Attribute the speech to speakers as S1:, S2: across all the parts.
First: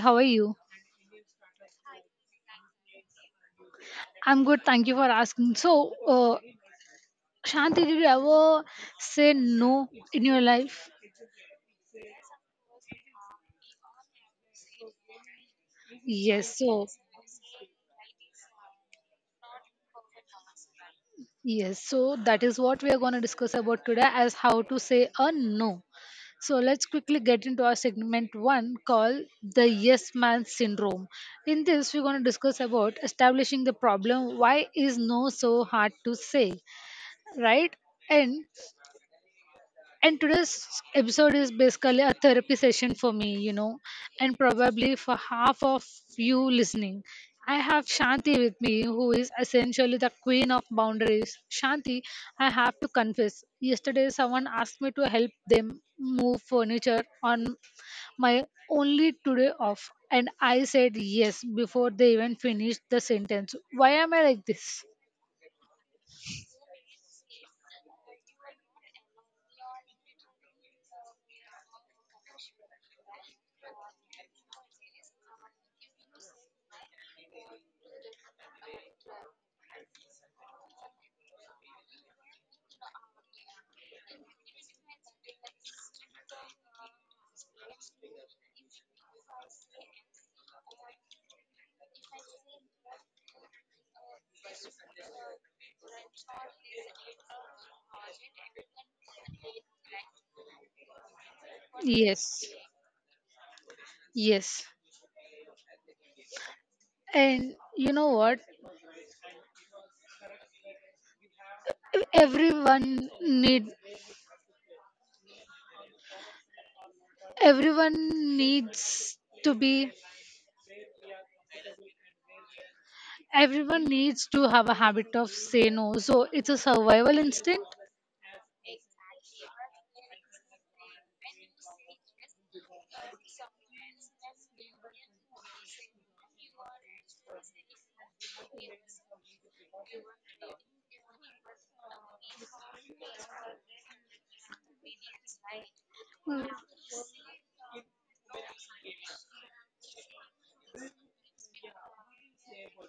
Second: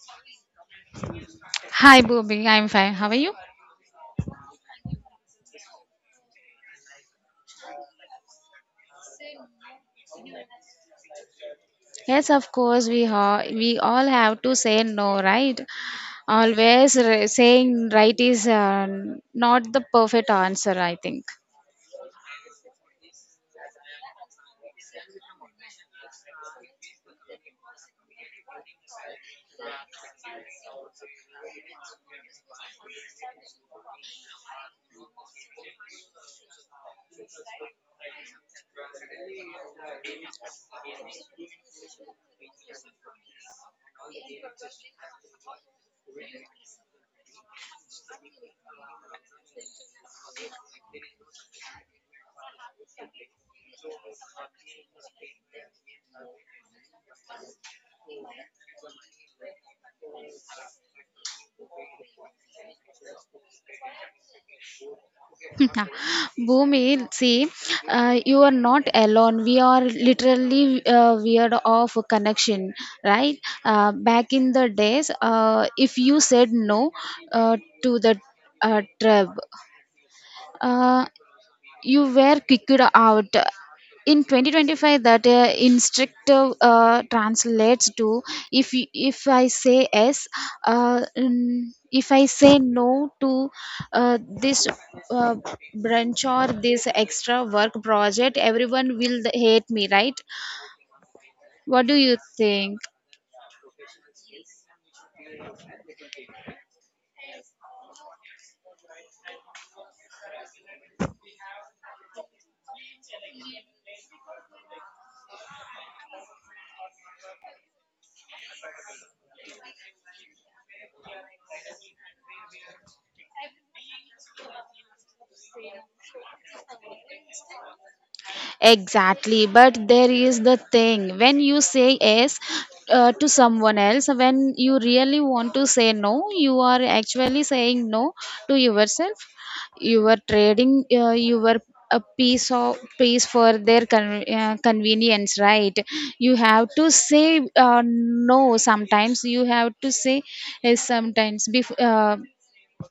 S1: how are you?
S2: Hi, Booby. I'm fine. How are you?
S1: I'm good, thank you for asking. So Shanti, did you ever say no in your life?
S2: Yes, of course. We all have to say no, right?
S1: Yes, so
S2: Saying right is not the perfect answer. I think.
S1: Yes, so that is what we are going to discuss about today as how to say a no. So let's quickly get into our segment one called the yes man syndrome. In this, we're going to discuss about establishing the problem. Why is no so hard to say, right? And and today's episode is basically a therapy session for me, you know, and probably for half of you listening. I have Shanti with me, who is essentially the queen of boundaries. Shanti, I have to confess, yesterday someone asked me to help them move furniture on my only today off, and I said yes before they even finished the sentence. Why am I like this?
S2: Bhumi, see, you are not alone. We are literally weird of connection, right? Back in the days, if you said no to the tribe, uh, you were kicked out in 2025. That instructive translates to if I say yes, uh, mm, if I say no to this uh, branch or this extra work project, everyone will hate me, right? What do you
S1: Yes,
S2: think?
S1: yes. And you know what? everyone need everyone needs to be Everyone needs to have a habit of say no. So it's a survival instinct.
S2: Exactly, but there is the thing: when you say yes to someone else, when you really want to say no, you are actually saying no to yourself. You are trading your a piece of piece for their convenience, right? You have to say no sometimes. You have to say yes
S1: Mm.
S2: sometimes.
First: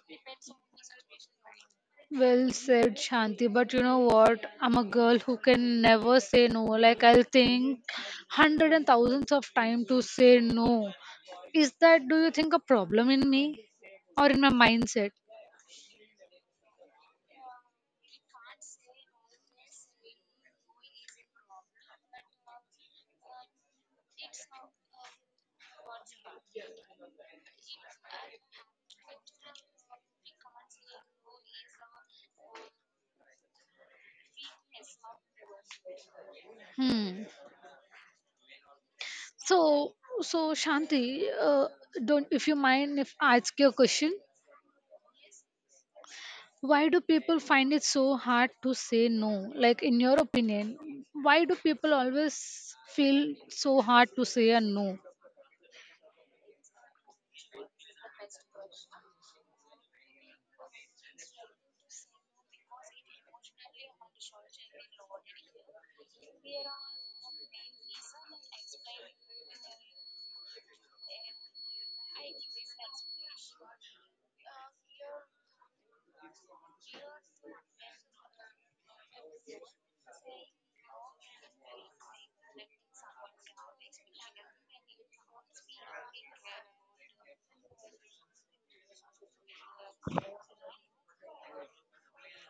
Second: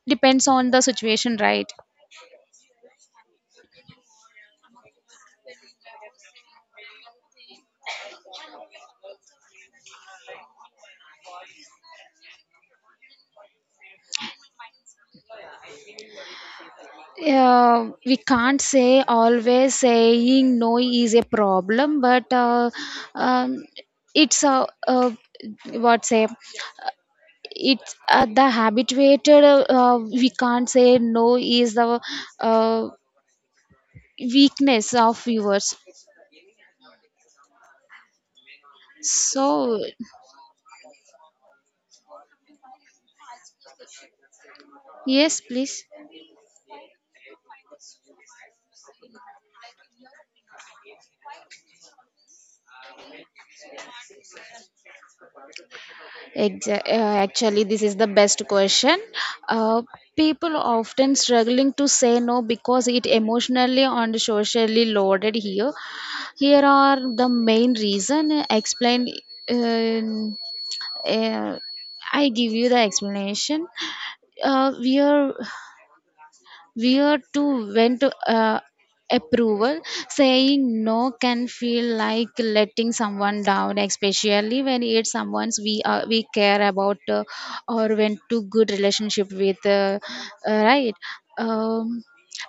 S2: Depends on the situation, right?
S1: Well said, Shanti. But you know what? I'm a girl who can never say no. Like I'll think hundred and thousands of time to say no. Is that do you think a problem in me or in my mindset?
S2: We can't say always saying no is a problem, but um, it's a, what say it's the habituated we can't say no is the uh, weakness of viewers,
S1: Hmm.
S2: so
S1: So so Shanti, don't if you mind if I ask you a question?
S2: yes, please.
S1: Why do people find it so hard to say no? Like, in your opinion, why do people always feel so hard to say a no?
S2: Actually, this is the best question. uh, People often struggling to say no because it emotionally and socially loaded here. Here are the main reason, explained. In uh, I give you the explanation. We are where to vent approval, saying no can feel like letting someone down, especially when it's someone's we are, we care about or went to good relationship with, right? Um,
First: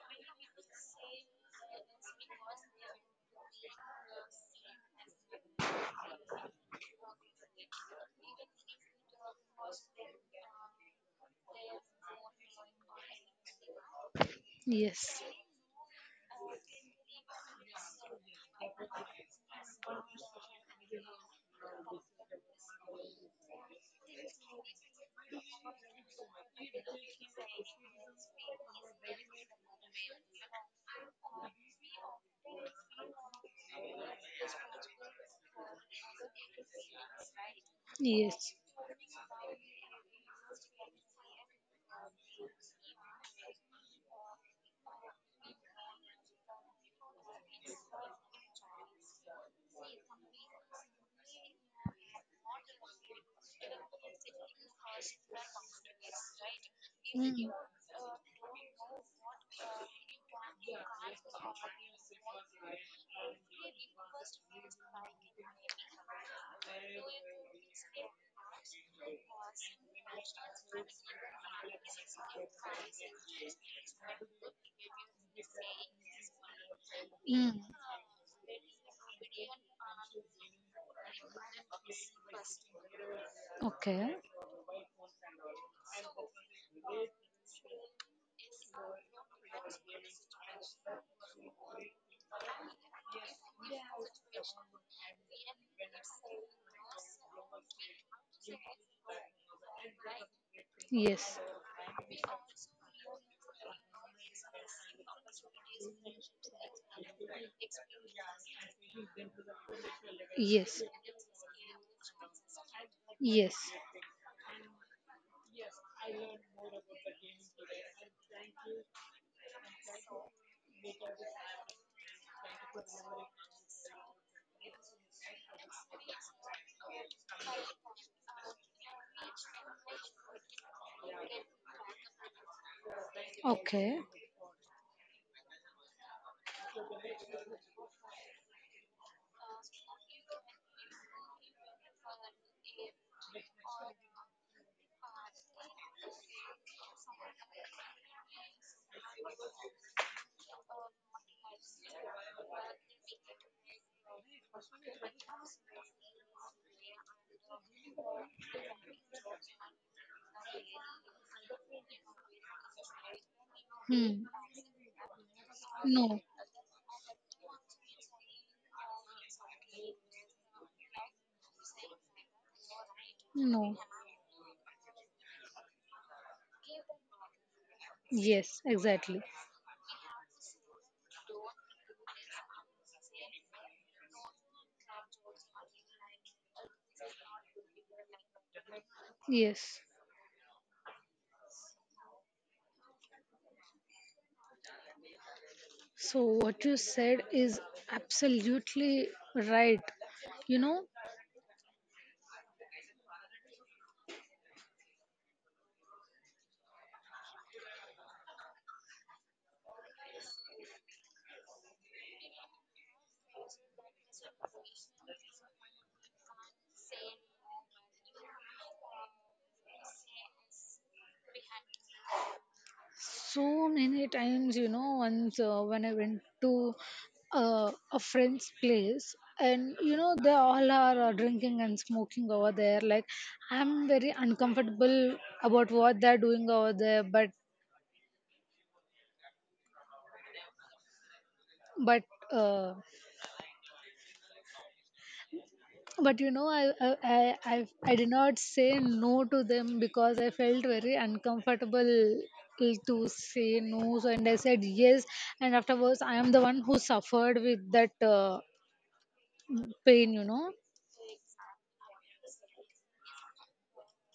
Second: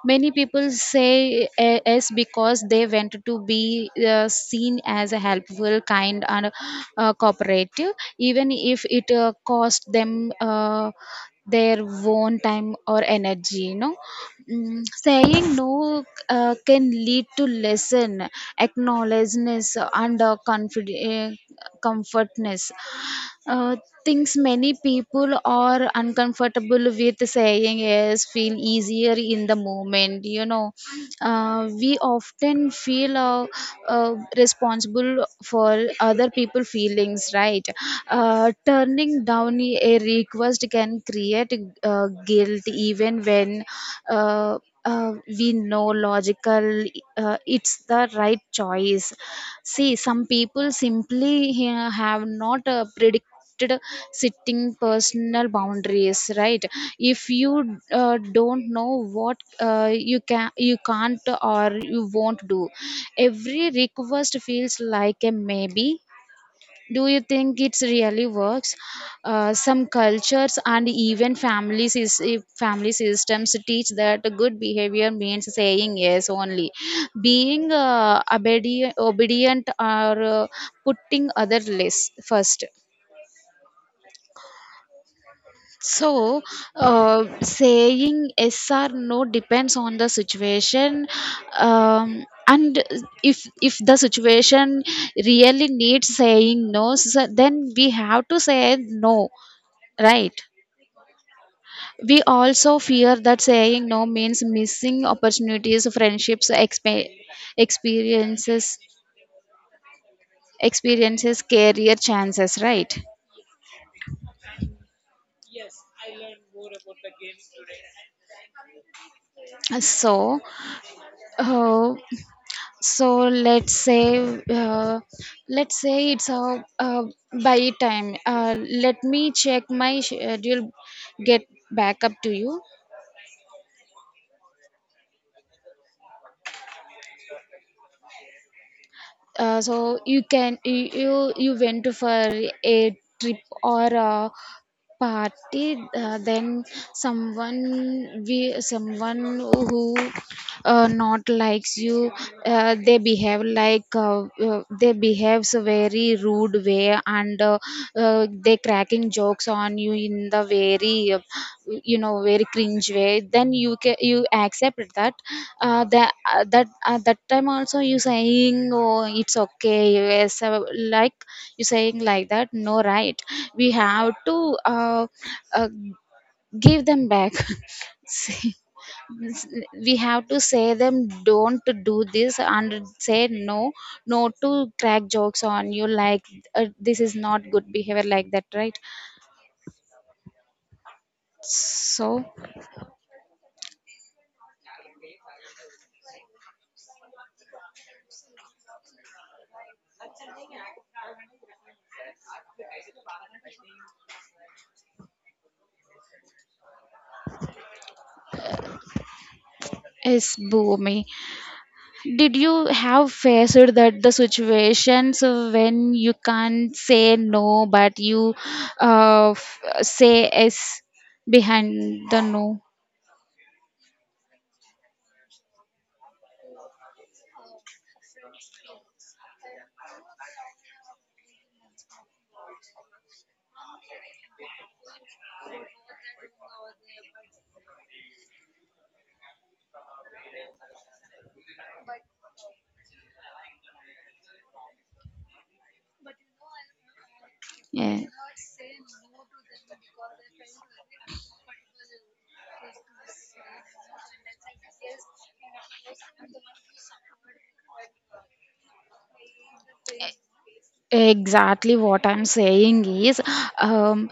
S2: many people say yes because they want to be seen as a helpful kind and cooperative, even if it cost them their own time or energy, you know. Mm,
S1: Yes.
S2: saying no can lead to lesson acknowledgeness and comfortness, uh, things many people are uncomfortable with saying is feel easier in the moment. You know, we often feel responsible for other people' feelings, right?
S1: Yes.
S2: Turning down a request can create guilt even when. Uh, uh, we know logical it's the right choice. See, some people simply have not predicted sitting personal boundaries, right? If you don't know what you can, you can't, or you won't do,
S1: Mm.
S2: every request feels like a maybe. Do you think it really works? Some cultures and even families is family systems teach that good behavior means saying yes only,
S1: Mm.
S2: being obedient or putting other less first.
S1: Okay.
S2: So, saying yes or no depends on the situation, and if the situation really needs saying no, so then we have to say no, right?
S1: Yes.
S2: We also fear that saying no means missing opportunities, friendships, experiences,
S1: Yes.
S2: experiences, career chances, right?
S1: Yes.
S2: So, uh, so uh, let's say it's a, by time let me check my schedule, get back up to you.
S1: Okay.
S2: So you can you, you went for a trip or party, then someone we someone who not likes you, they behave like they behaves a very rude way, and they cracking jokes on you in the very you know very cringe way, then you can
S1: Hmm.
S2: you accept that?
S1: No.
S2: That time also you saying, oh it's okay, yes, like you're saying like that? No, right? We
S1: No.
S2: have to uh, give them back. See,
S1: Yes, exactly.
S2: we have to say them don't do this, and say no, no to crack jokes on you. Like this is not good behavior, like that, right?
S1: Yes.
S2: So
S1: So, what you said is absolutely right. You know,
S2: it's boomy. Did you have faced that the situations when you can't say no, but you say yes behind the no?
S1: so many times, you know, once when I went to a friend's place, and you know, they all are drinking and smoking over there. Like, I'm very uncomfortable about what they're doing over there, but, uh, but you know, I
S2: Yeah.
S1: did not say no to them because I felt very uncomfortable to say no. So, and I said yes, and afterwards, I am the one who suffered with that pain, you know.
S2: Exactly what I'm saying is, um,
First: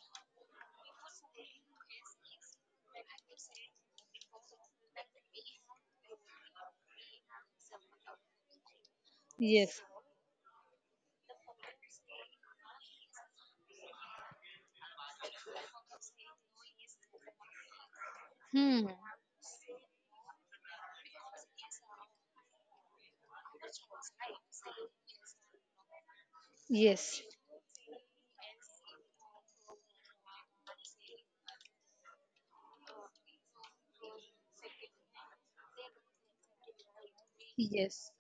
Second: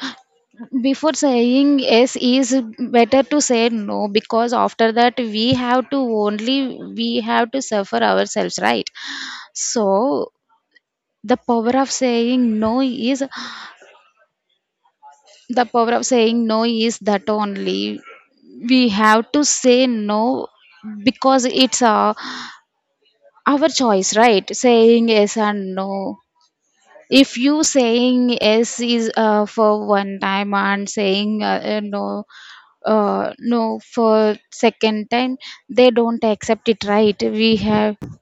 S2: before saying yes is better to say no, because after that we have to only we have to suffer ourselves, right?
S1: Yes.
S2: So the power of saying no is the power of saying no is that only
S1: Hmm.
S2: we have to say no, because it's our choice, right? Saying yes and no,
S1: Yes.
S2: if you saying yes is for one time and saying no no for second time, they don't accept it, right? We have
S1: Yes.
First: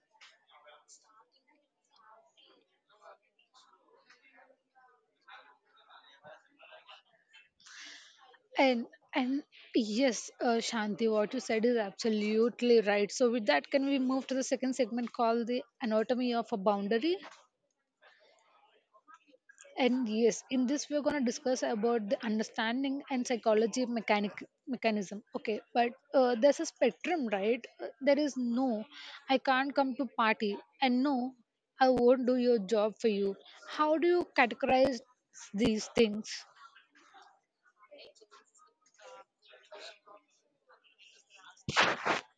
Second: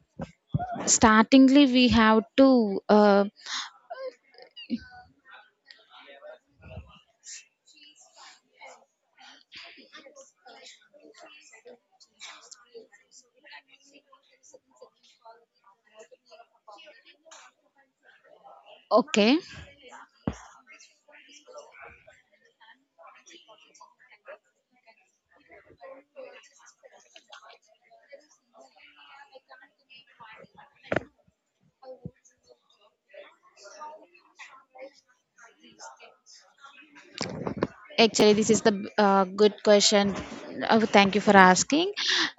S2: startingly we have to
S1: And and yes, Shanti, what you said is absolutely right. So with that, can we move to the second segment called the anatomy of a boundary?
S2: okay.
S1: And yes, in this we're gonna discuss about the understanding and psychology of mechanic mechanism. Okay, but there's a spectrum, right? There is no, I can't come to party, and no, I won't do your job for you. How do you categorize these things?
S2: Actually, this is the good question. Thank you for asking.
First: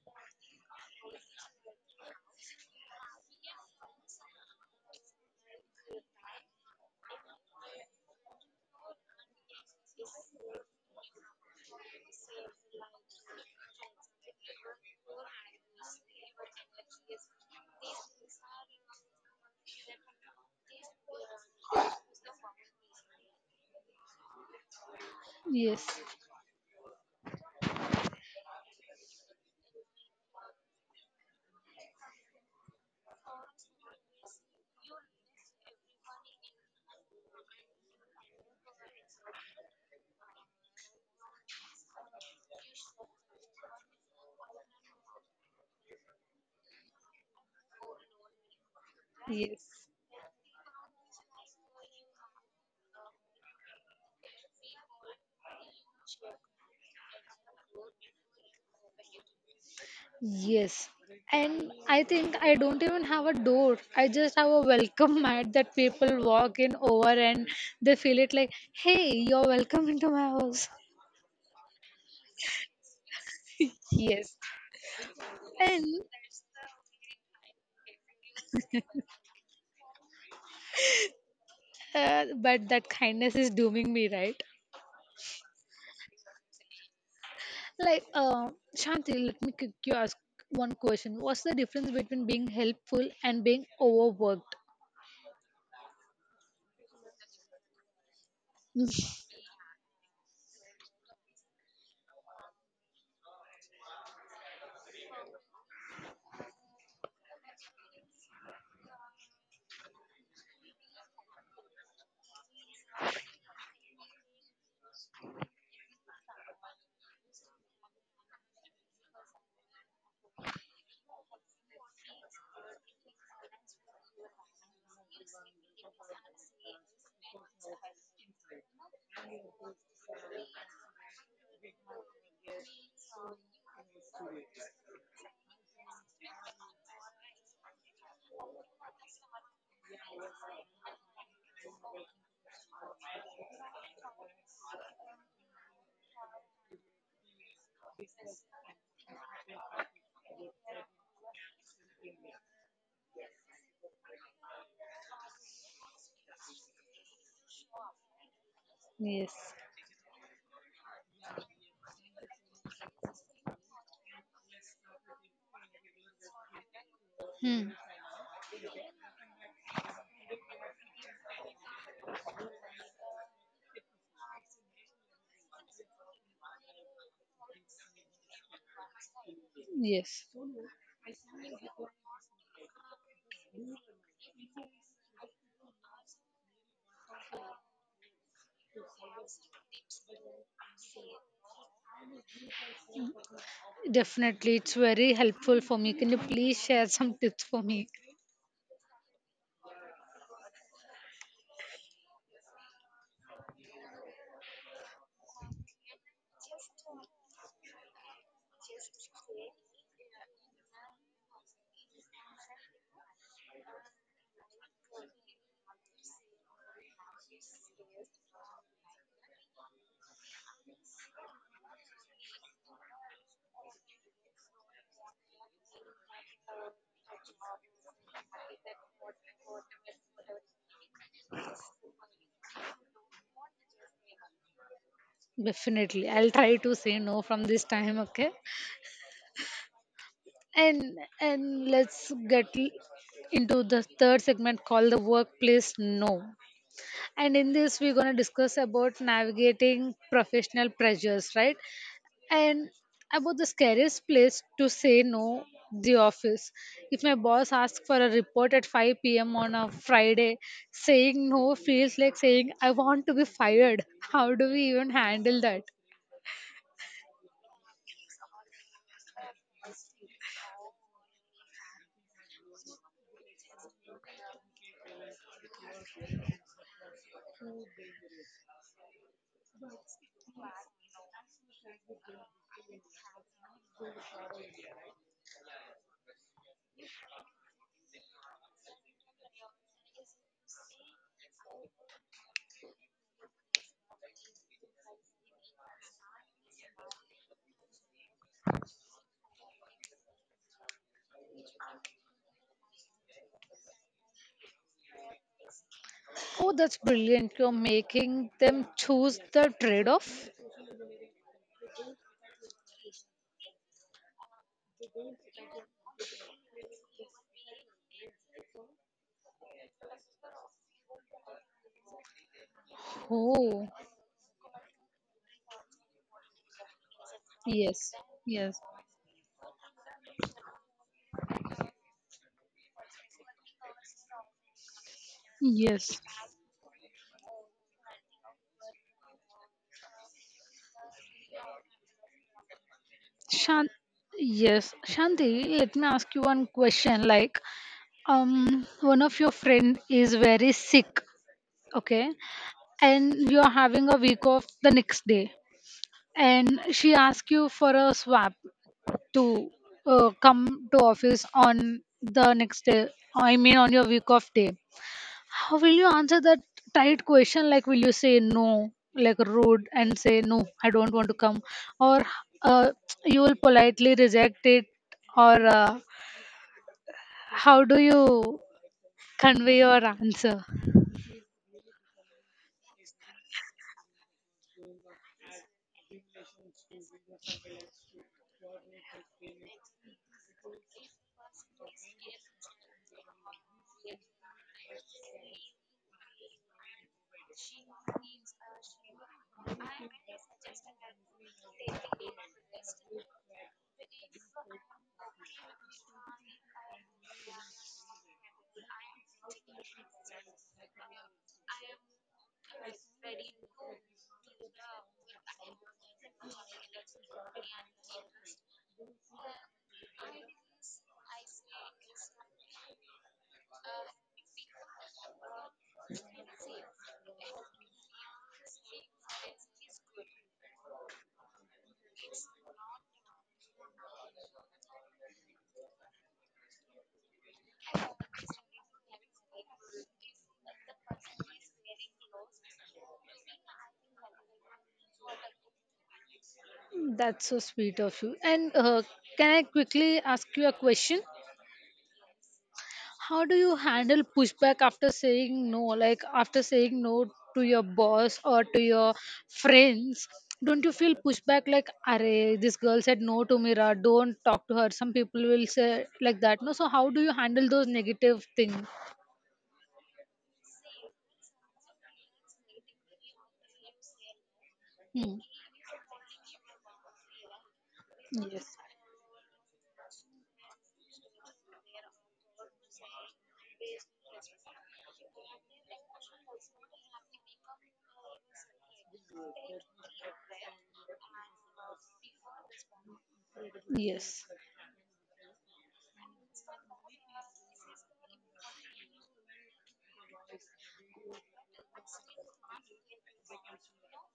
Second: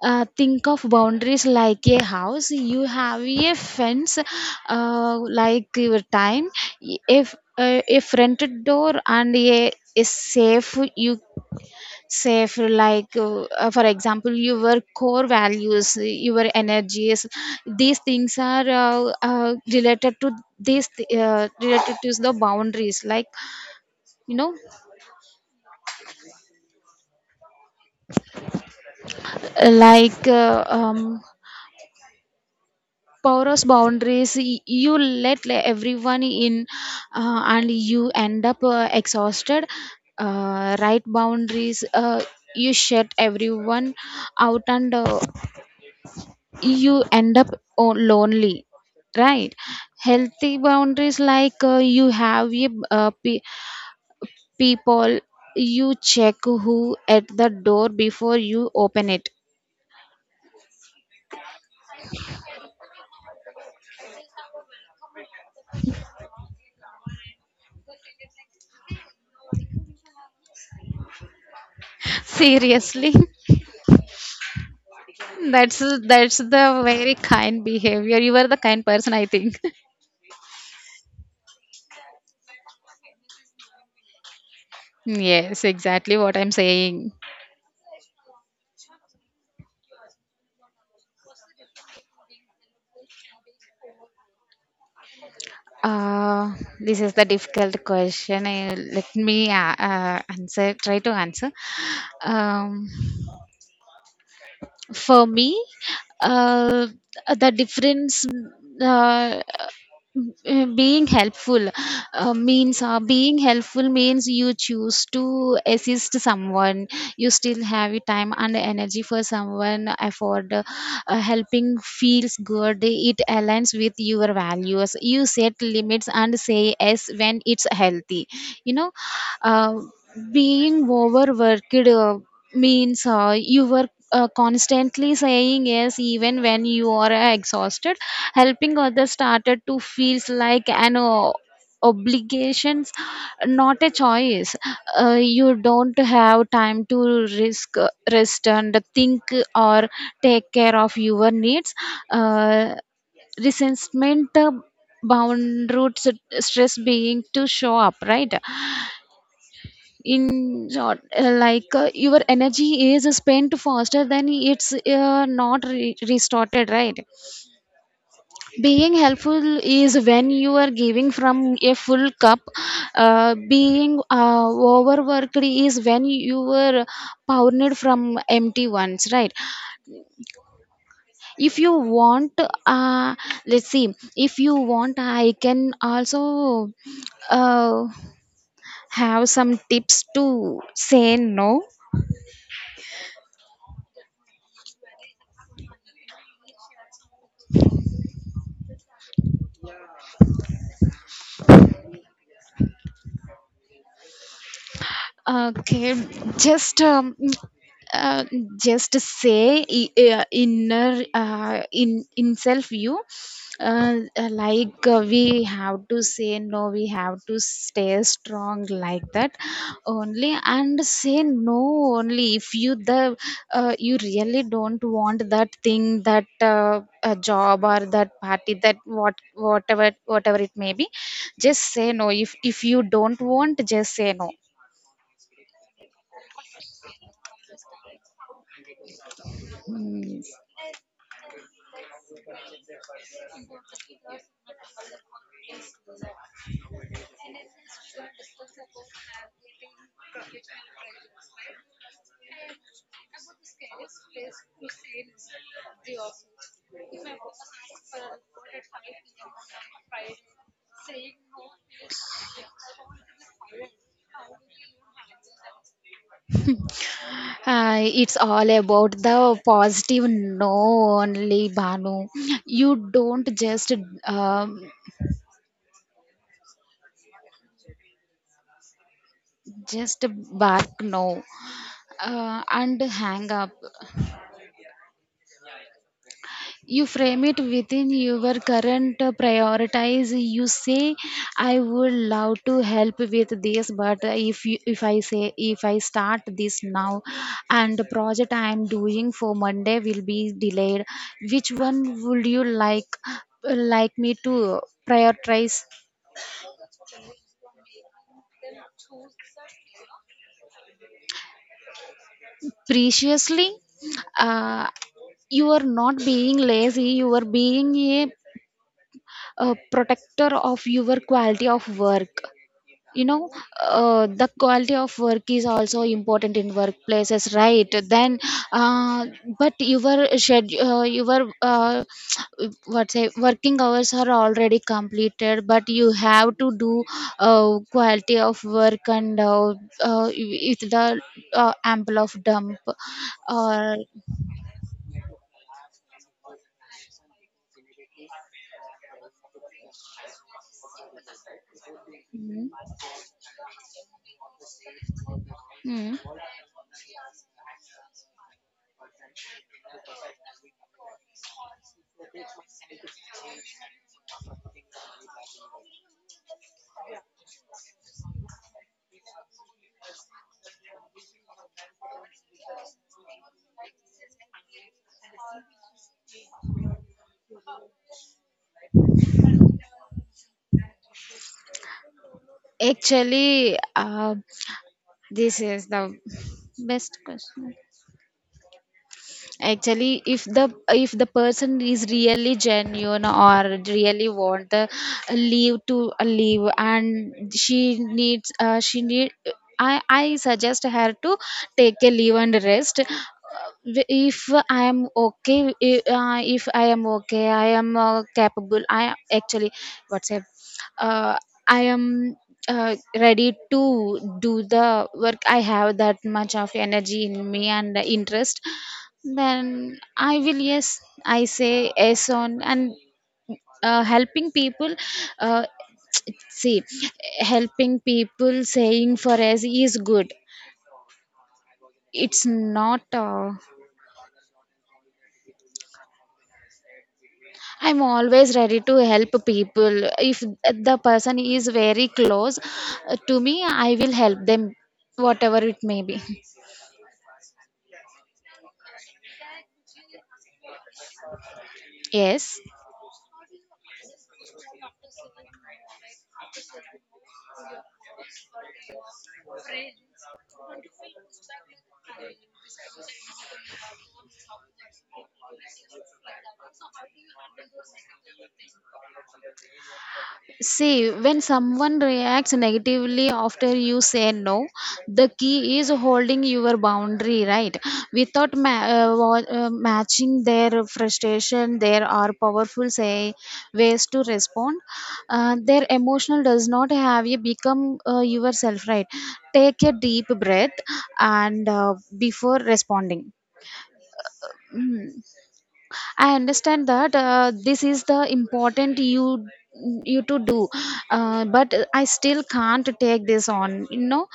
S2: Think of boundaries like a house. You have a fence, like your time. If a fronted door and a is safe, you safe like for example your core values, your energies. These things are related to these related to the boundaries. Like you know,
S1: Yes,
S2: like porous boundaries, you let everyone in and you end up exhausted. Right boundaries, you shut everyone out, and you end up lonely, right?
S1: yes,
S2: Healthy boundaries, like you have a, uh, people, you check who at the door before you open it.
S1: yes. And I think I don't even have a door. I just have a welcome mat that people walk in over and they feel it like, hey, you're welcome into my house.
S2: Seriously.
S1: Yes.
S2: That's
S1: And
S2: the very kind behavior. You are the kind person, I think.
S1: but that kindness is dooming me, right?
S2: Yes, exactly what I'm saying.
S1: Like, Shanti, let me you ask one question. What's the difference between being helpful and being overworked?
S2: Uh, this is the difficult question. I, let me answer. Try to answer. Um, for me, uh, the difference. Uh, Being helpful means you choose to assist someone, you still have time and energy for someone effort. Helping feels good, it aligns with your values, you set limits and say yes when it's healthy, you know. uh, Being overworked means you were constantly saying yes even when you are exhausted. Helping others started to feels like an obligations, not a choice. You don't have time to risk rest and think or take care of your needs. uh, Resentment, bound roots, stress being to show up, right?
S1: Yes.
S2: In short, like your energy is spent faster than it's not restarted, right?
S1: Hmm.
S2: Being helpful is when you are giving from a full cup, being overworked is when you were pounded from empty ones, right?
S1: Yes.
S2: If you want, uh, let's see, if you want I can also uh, have some tips to say no.
S1: Definitely, it's very helpful for me. Can you please share some tips for me?
S2: Okay, just um, uh, just say I- inner in self view, like we have to say no, we have to stay strong, like that only, and say no only if you the you really don't want that thing, that a job or that party, that whatever whatever it may be, just say no. If you don't want, just say no.
S1: Definitely, I'll try to say no from this time. Okay,
S2: Yes.
S1: and let's into the third segment called the workplace no. And in this, we're gonna discuss about navigating professional pressures, right? And about the scariest place to say no, the office. If my boss asks for a report at 5 p.m. on a Friday, saying no feels like saying, I want to be fired. How do we even handle that?
S2: It's all about the positive no only, Banu. You don't um, just bark no and hang up. You frame it within your current prioritize. You say, I would love to help with this, but if you, if I say if I start this now and the project I am doing for Monday will be delayed, which one would you like me to prioritize?
S1: Oh, that's brilliant. You're making them choose the trade off.
S2: Preciously, uh, you are not being lazy, you are being a protector of your quality of work, you know.
S1: Oh,
S2: The quality of work is also important in workplaces, right?
S1: yes,
S2: Then
S1: yes,
S2: uh, but your schedule, your what say working hours are already completed, but you
S1: yes.
S2: have to do quality of work, and if the ample of dump
S1: Shan-
S2: or
S1: yes, Shanti, let me ask you one question. Like, one of your friend is very sick, okay,
S2: mm,
S1: and you're having a week off the next day
S2: mm.
S1: and she asks you for a swap to come to office on the next day, I mean on your week off day. How will you answer that tight question? Like, will you say no like rude and say no I don't want to come, or uh, you will politely reject it, or how do you convey your answer?
S2: Actually, this is the best question. Actually, if the person is really genuine or really want the leave to leave and she needs she need I suggest her to take a leave and rest. If I am okay, if I am okay, I am capable, I actually what's it uh, I am uh, ready to do the work, I have that much of energy in me and interest, then I will yes, I say yes on, and helping people, uh, see, helping people saying for us is good. It's not, I'm always ready to help people. If the person is very close to me, I will help them whatever it may be.
S1: That's so sweet of you, and can I quickly ask you a question?
S2: Yes.
S1: How do you handle pushback after saying no? Like after saying no to your boss or to your friends, don't you feel pushback like, "Arey, this girl said no to me, ra. Don't talk to her." Some people will say like that. No, so how do you handle those negative things?
S2: See, when someone reacts negatively after you say no, the
S1: Hmm.
S2: key is holding your boundary, right. Without
S1: Yes.
S2: matching their frustration, there are powerful say ways to respond. Their emotional does not have you become yourself, right. Take a deep breath and before responding.
S1: Yes.
S2: I understand that this is the important you to do, but I still can't take this on. You know,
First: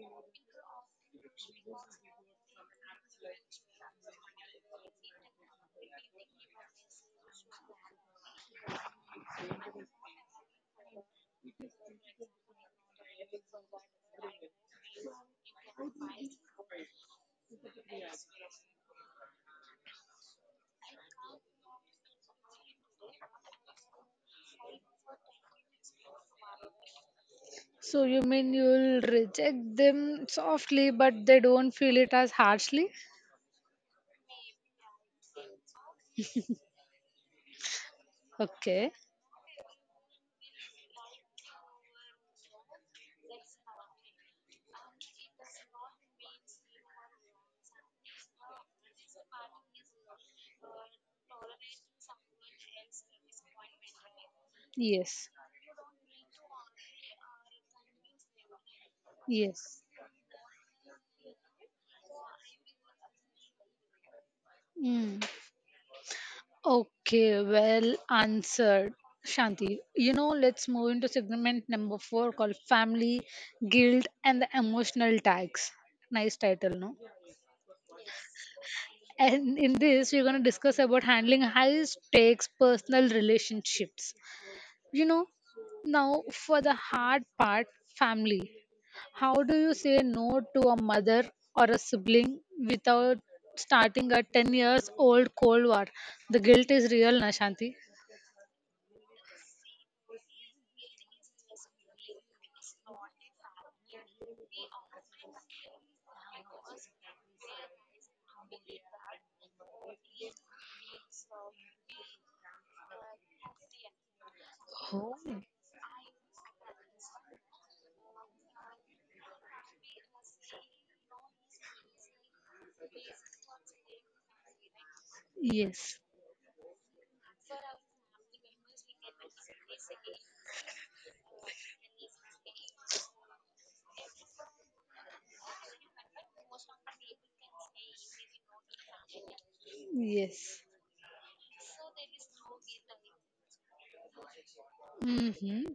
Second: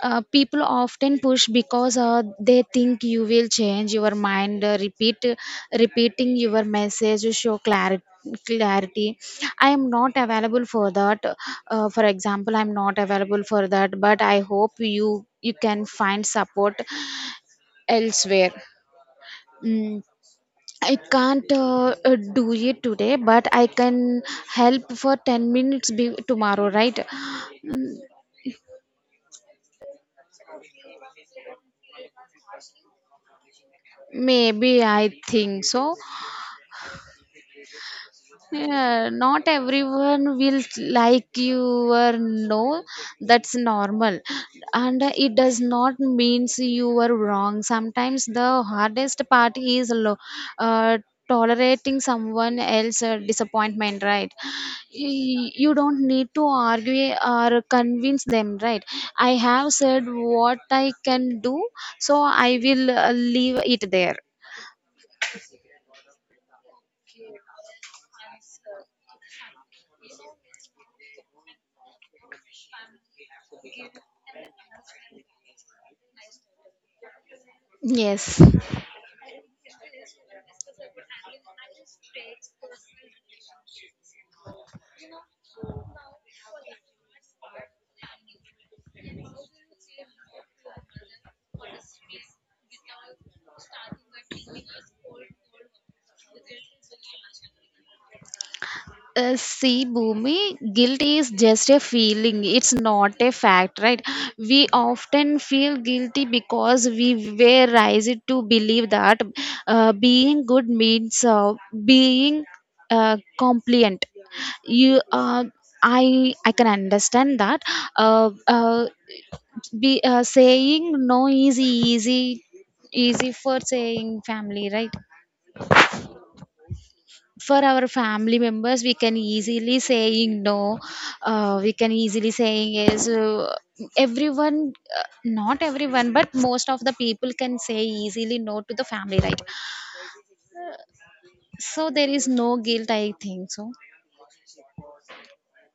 S2: people often push because they think you will change your mind. Repeating your message to show clarity. Clarity. I am not available for that. For example, I'm not available for that. But I hope you can find support elsewhere. Mm I can't do it today, but I can help for 10 minutes tomorrow, right?
S1: So you mean you'll reject them softly, but they don't feel it as harshly?
S2: Maybe I think so.
S1: Okay.
S2: Yeah, not everyone will like you or no, that's normal. And it does not means you are wrong. Sometimes the hardest part is uh, tolerating someone else's disappointment, right?
S1: Yes,
S2: You don't need to argue or convince them, right? I have
S1: yes.
S2: said what I can do, so I will leave it there.
S1: Mm. Okay, well answered, Shanti. You know, let's move into segment number four called Family, Guilt, and the Emotional Tags. Nice title, no?
S2: Yes.
S1: And in this, we're going to discuss about handling high stakes personal relationships. You know, now for the hard part, family. How do you say no to a mother or a sibling without starting a 10 years old Cold War? The guilt is real, Na Shanti.
S2: See, Bhumi, guilt is just a feeling. It's not a fact, right? We often feel guilty because we were raised to believe that being good means being compliant. You,
S1: Oh,
S2: uh, I can understand that. Uh, uh, be Saying no is easy, easy for saying family, right?
S1: yes,
S2: For our family members we can easily saying no, we can easily saying is everyone, not everyone, but most of the people can say easily no to the family, right?
S1: yes.
S2: So there is no guilt, I think so.
S1: Mm-hmm.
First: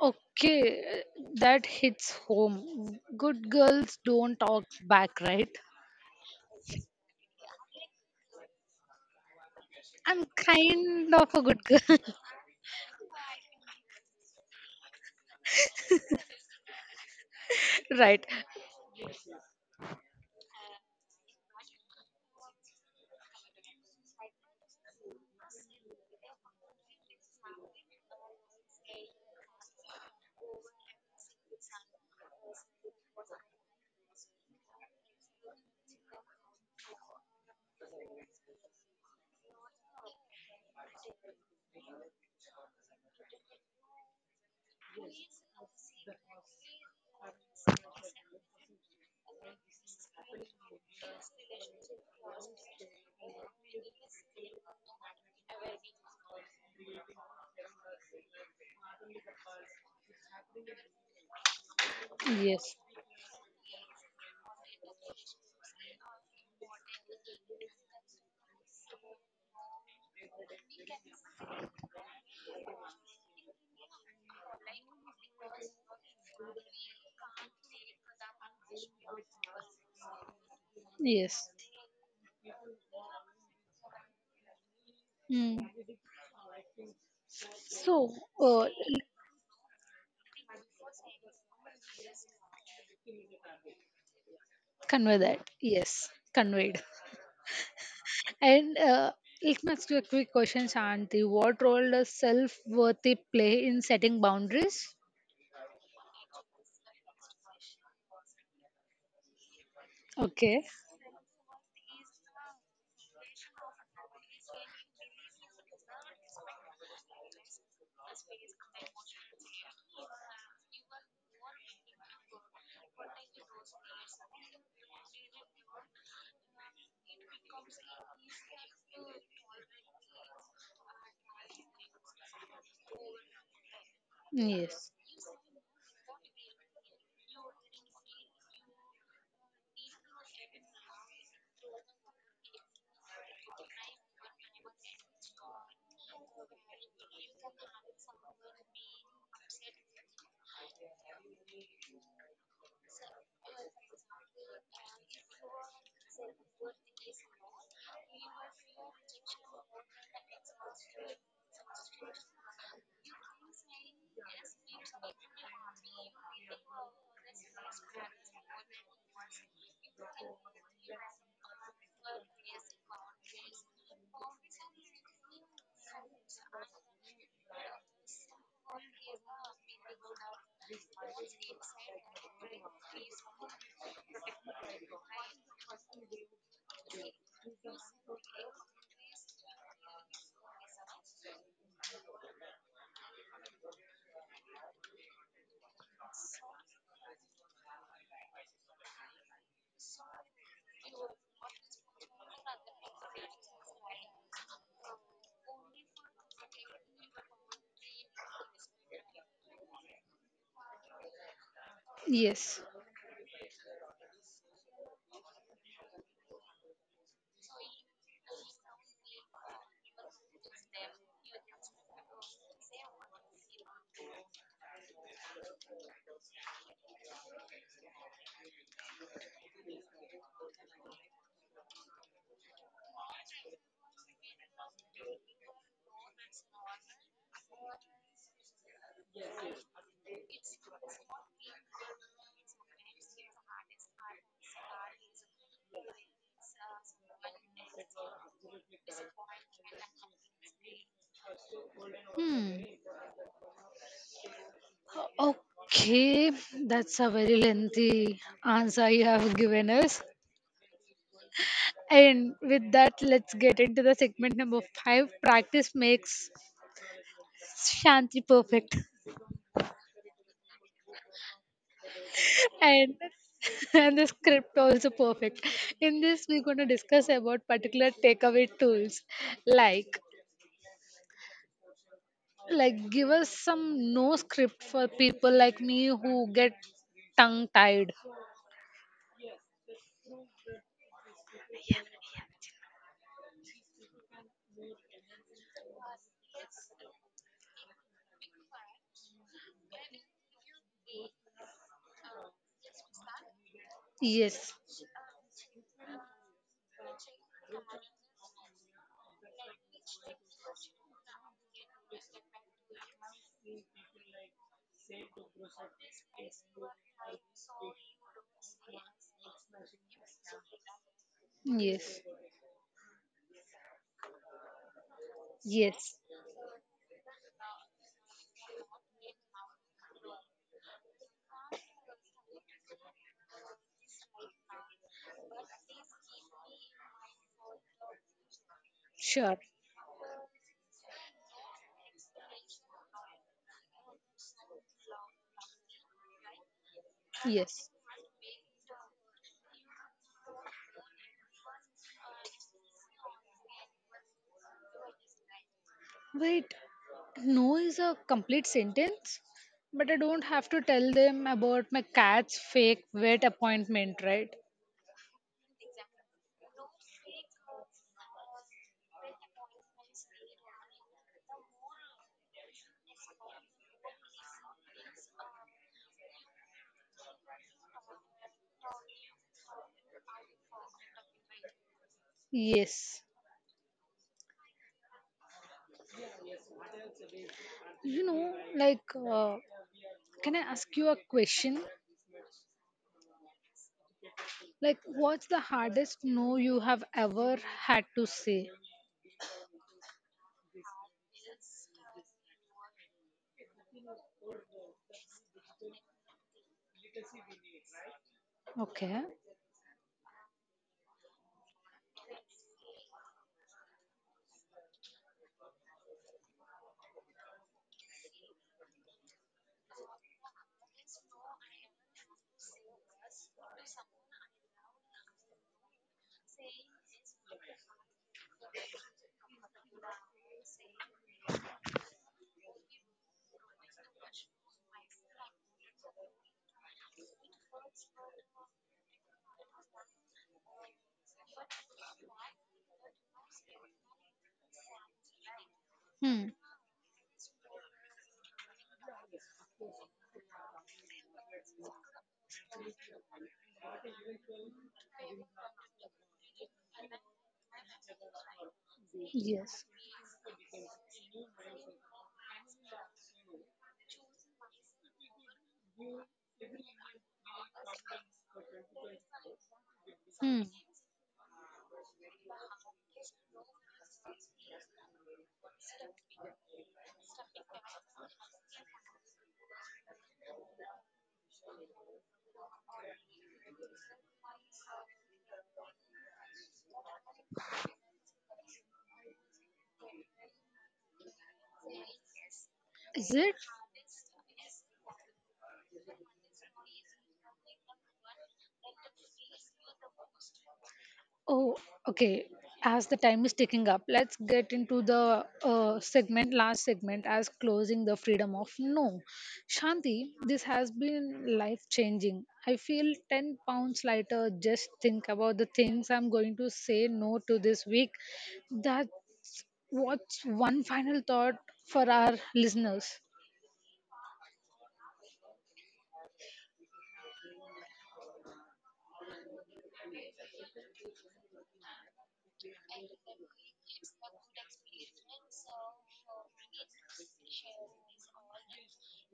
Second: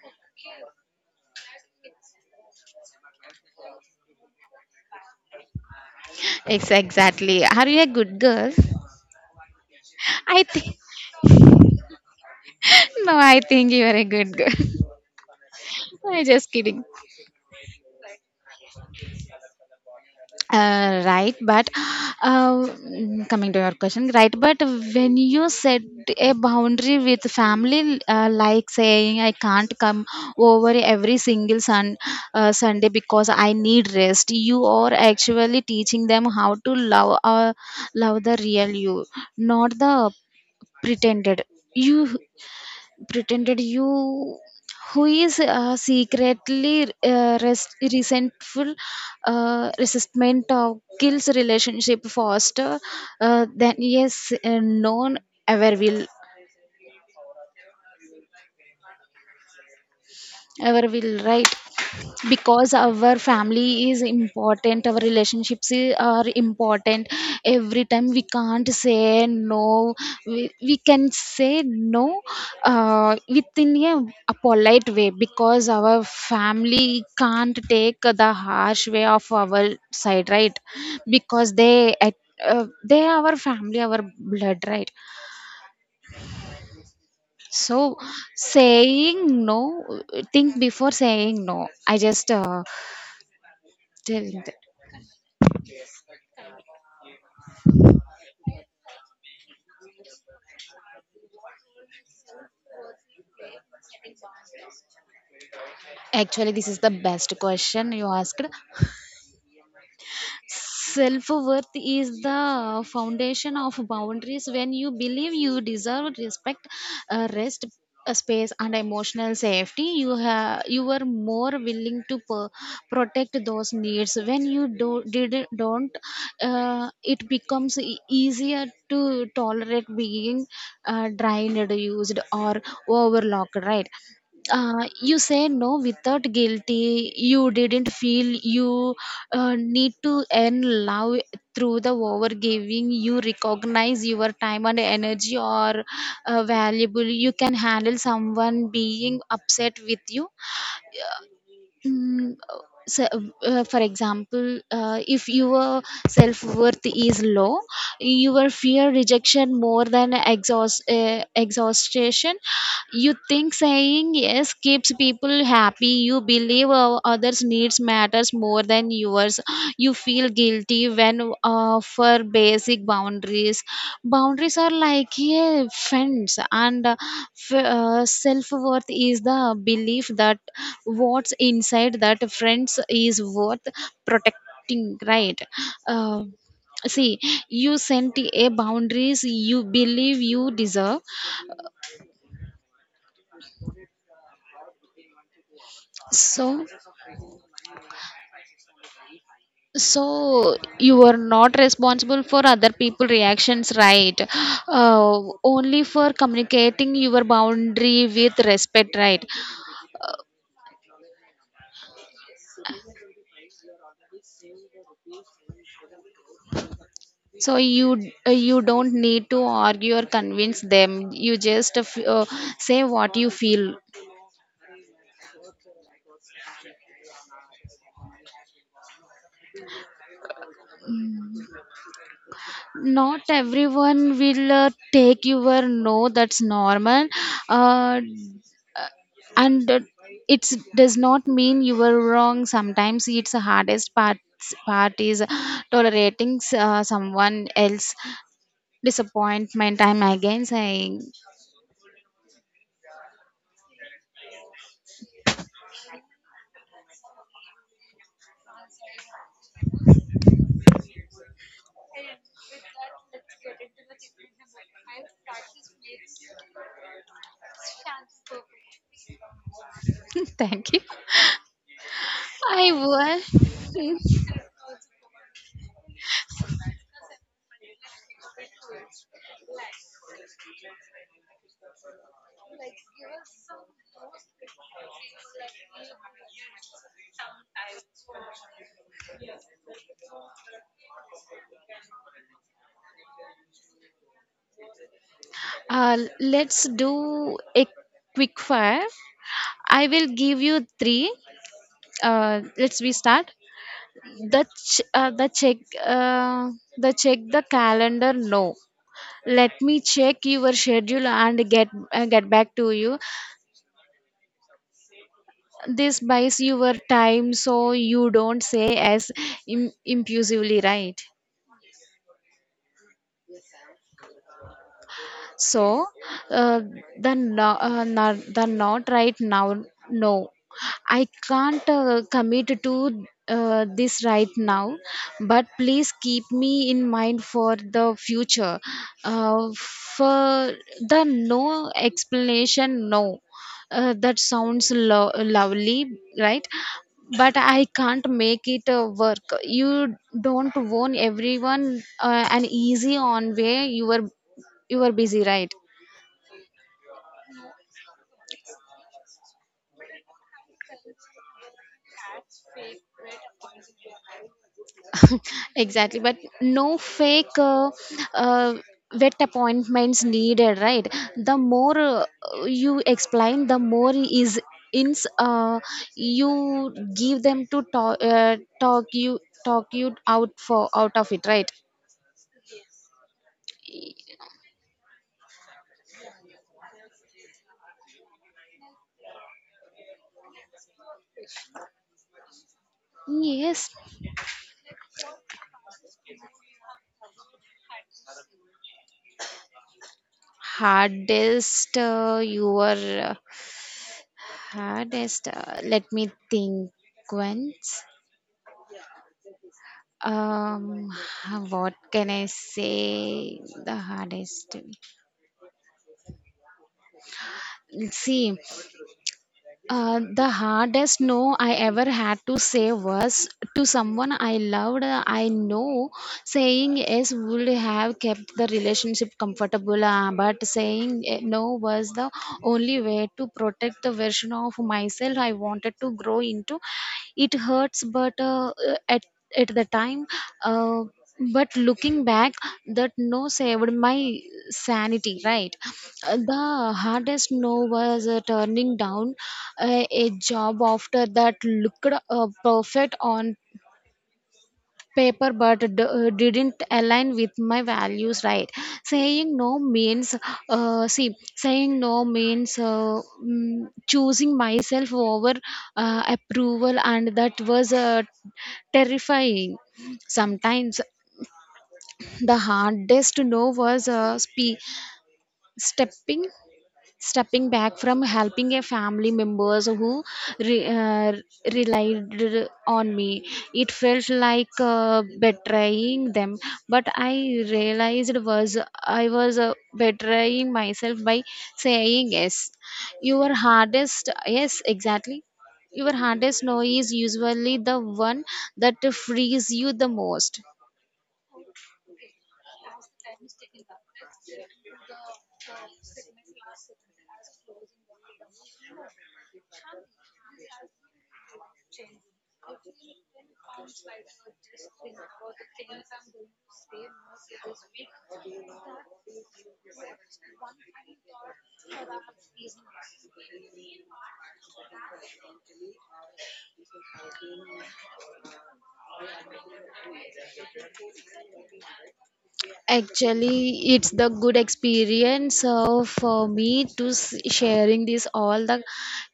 S1: Okay, that hits home. Good girls don't talk back, right?
S2: Exactly, are you a good girl?
S1: I'm
S2: I think,
S1: kind of a good girl.
S2: no, I think you are a good girl. I just kidding.
S1: Right.
S2: Right, but uh, coming to your question, right, but when you set a boundary with family, like saying I can't come over every single Sunday because I need rest, you are actually teaching them how to love, love the real you, not the pretended you, pretended you, who is secretly resentful. Resentment of kills relationship faster than yes known ever will, our will, right? Because
S1: Yes.
S2: our family is important, our relationships are important. Every time we can't say no, we can say no within a polite way because our family can't take the harsh way of our side, right?
S1: Yes.
S2: Because they are our family, our blood, right?
S1: Mm.
S2: So
S1: So, uh,
S2: saying no, think before saying no. I just tell you that.
S1: convey that. Yes. Conveyed. And let me ask you a quick question, Shanti. What role does self worthy play in setting boundaries?
S2: Actually, this is the best question you asked.
S1: Okay.
S2: Self worth is the foundation of boundaries. When you believe you deserve respect, rest, space, and emotional safety, you are more willing to protect those needs. When you do did don't, it becomes easier to tolerate being drained, used, or overlooked, right?
S1: Yes.
S2: You say no without guilty, you didn't feel you need to earn love through the overgiving. You recognize your time and energy are valuable, you can handle someone being upset with you. Mm, uh, so, for example, if your self worth is low, your fear rejection more than exhaustion. You think saying yes keeps people happy. You believe others' needs matters more than yours. You feel guilty when for basic boundaries. Boundaries are like, yeah, fence, and self worth is the belief that what's inside that friends is worth protecting, right? Uh, See, you sent a boundaries, you believe you deserve, so so you are not responsible for other people reactions, right? Only for communicating your boundary with respect, right?
S1: Yes.
S2: So you don't need to argue or convince them. You just say what you feel. Mm. Not everyone will take your no. That's normal. Uh, and it does not mean you were wrong. Sometimes it's the hardest part is tolerating someone else disappointment, I'm again saying.
S1: Hmm. Okay. That's a very lengthy answer you have given us. And with that, let's get into the segment number five, practice makes Shanti perfect.
S2: Thank you, I
S1: And
S2: will.
S1: and the script also perfect. In this we're gonna discuss about particular takeaway tools. Like like give us some no script for people like me who get tongue tied.
S2: Let's do a quick fire, I will give you three. Let's We start.
S1: Yes.
S2: The check, uh, the check the calendar. No, let me check your schedule and get back to you. This buys your time, so you don't say yes impulsively, right?
S1: Yes.
S2: So
S1: Yes.
S2: uh, the no, the not right now. No, I can't commit to this right now. But please keep me in mind for the future.
S1: Sure.
S2: For the no explanation, no. That sounds lovely, right? But I
S1: Yes.
S2: can't make it work. You don't want everyone an easy on way, you are busy, right?
S1: Wait, no is a complete sentence? But I don't have to tell them about my cat's fake vet appointment, right?
S2: Exactly. But no fake uh, wet appointments needed, right? The more you explain, the more is ins you give them to talk you out for out of it, right?
S1: Yes. You know, like, can I ask you a question?
S2: Yes,
S1: Like, what's the hardest no you have ever had to say?
S2: hardest uh, your uh, hardest, let me think once.
S1: Okay.
S2: Um, what can I say? The hardest. See, the hardest no I ever had to say was to someone I loved. I know saying yes would have kept the relationship comfortable, but saying no was the only way to protect the version of myself I wanted to grow into. It hurts, but at the time, uh, but looking back, that no saved my sanity, right?
S1: Hmm.
S2: The hardest no was turning down a job after that looked perfect on paper, but didn't align with my values, right? Saying no
S1: Yes.
S2: means, see, saying no means choosing myself over approval, and that was terrifying. Sometimes the hardest no was
S1: Hmm.
S2: stepping, stepping back from helping a family members who re- uh, relied on me. It felt like betraying them, but I realized was I was betraying myself by saying yes.
S1: Is
S2: Your
S1: it?
S2: hardest yes, exactly, your hardest no is usually the one that frees you the most.
S1: Oh, okay. As the time is ticking up, let's get into the segment, last segment, as closing the freedom of no. Shanti, this has been life changing. I feel 10 pounds lighter. Just think about the things I'm going to say no to this week. That, what's one final thought for our listeners?
S2: Actually, it's the good experience for me to sharing this all the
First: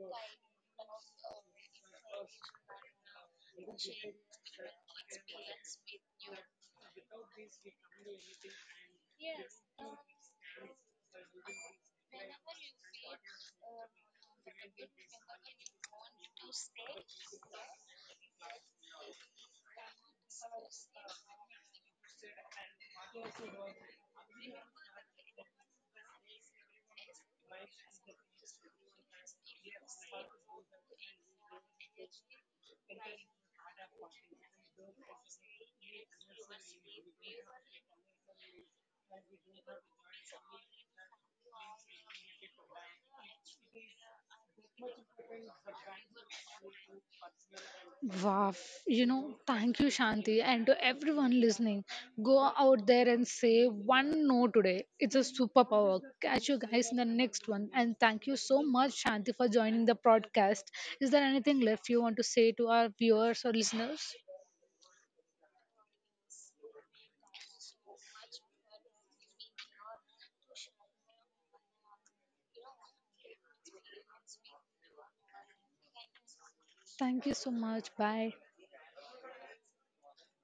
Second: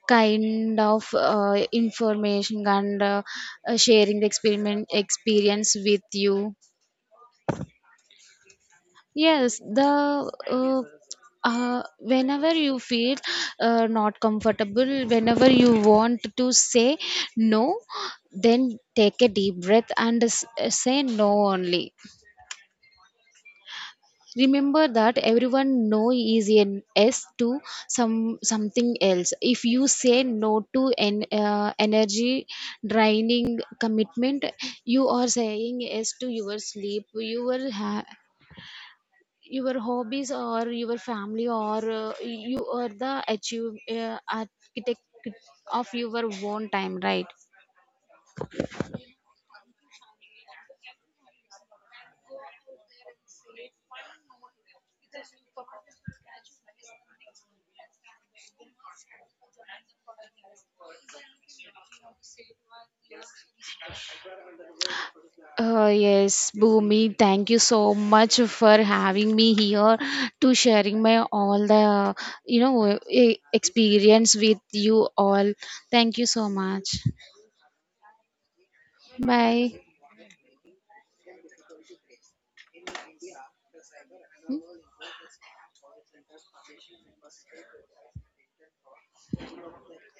S2: kind of information and sharing the experiment experience with you. Yes, the whenever you feel not comfortable, whenever you want to say no, then take a deep breath and say no only. Remember that everyone no is an s to some something else. If you say no to an energy draining commitment, you are saying yes to your sleep, your your hobbies, or your family, or you are the achieve architect of your own time, right?
S1: Wow, you know, thank you, Shanti, and to everyone listening. Go out there and say one no today. It's a superpower. Catch you guys in the next one. And thank you so much, Shanti, for joining the podcast. Is there anything left you want to say to our viewers or listeners?
S2: Oh, yes, Bhumi, thank you so much for having me here to sharing my all the, you know, experience with you all. Thank you so much.
S1: Thank you so much. Bye.
S2: Bye. Hmm?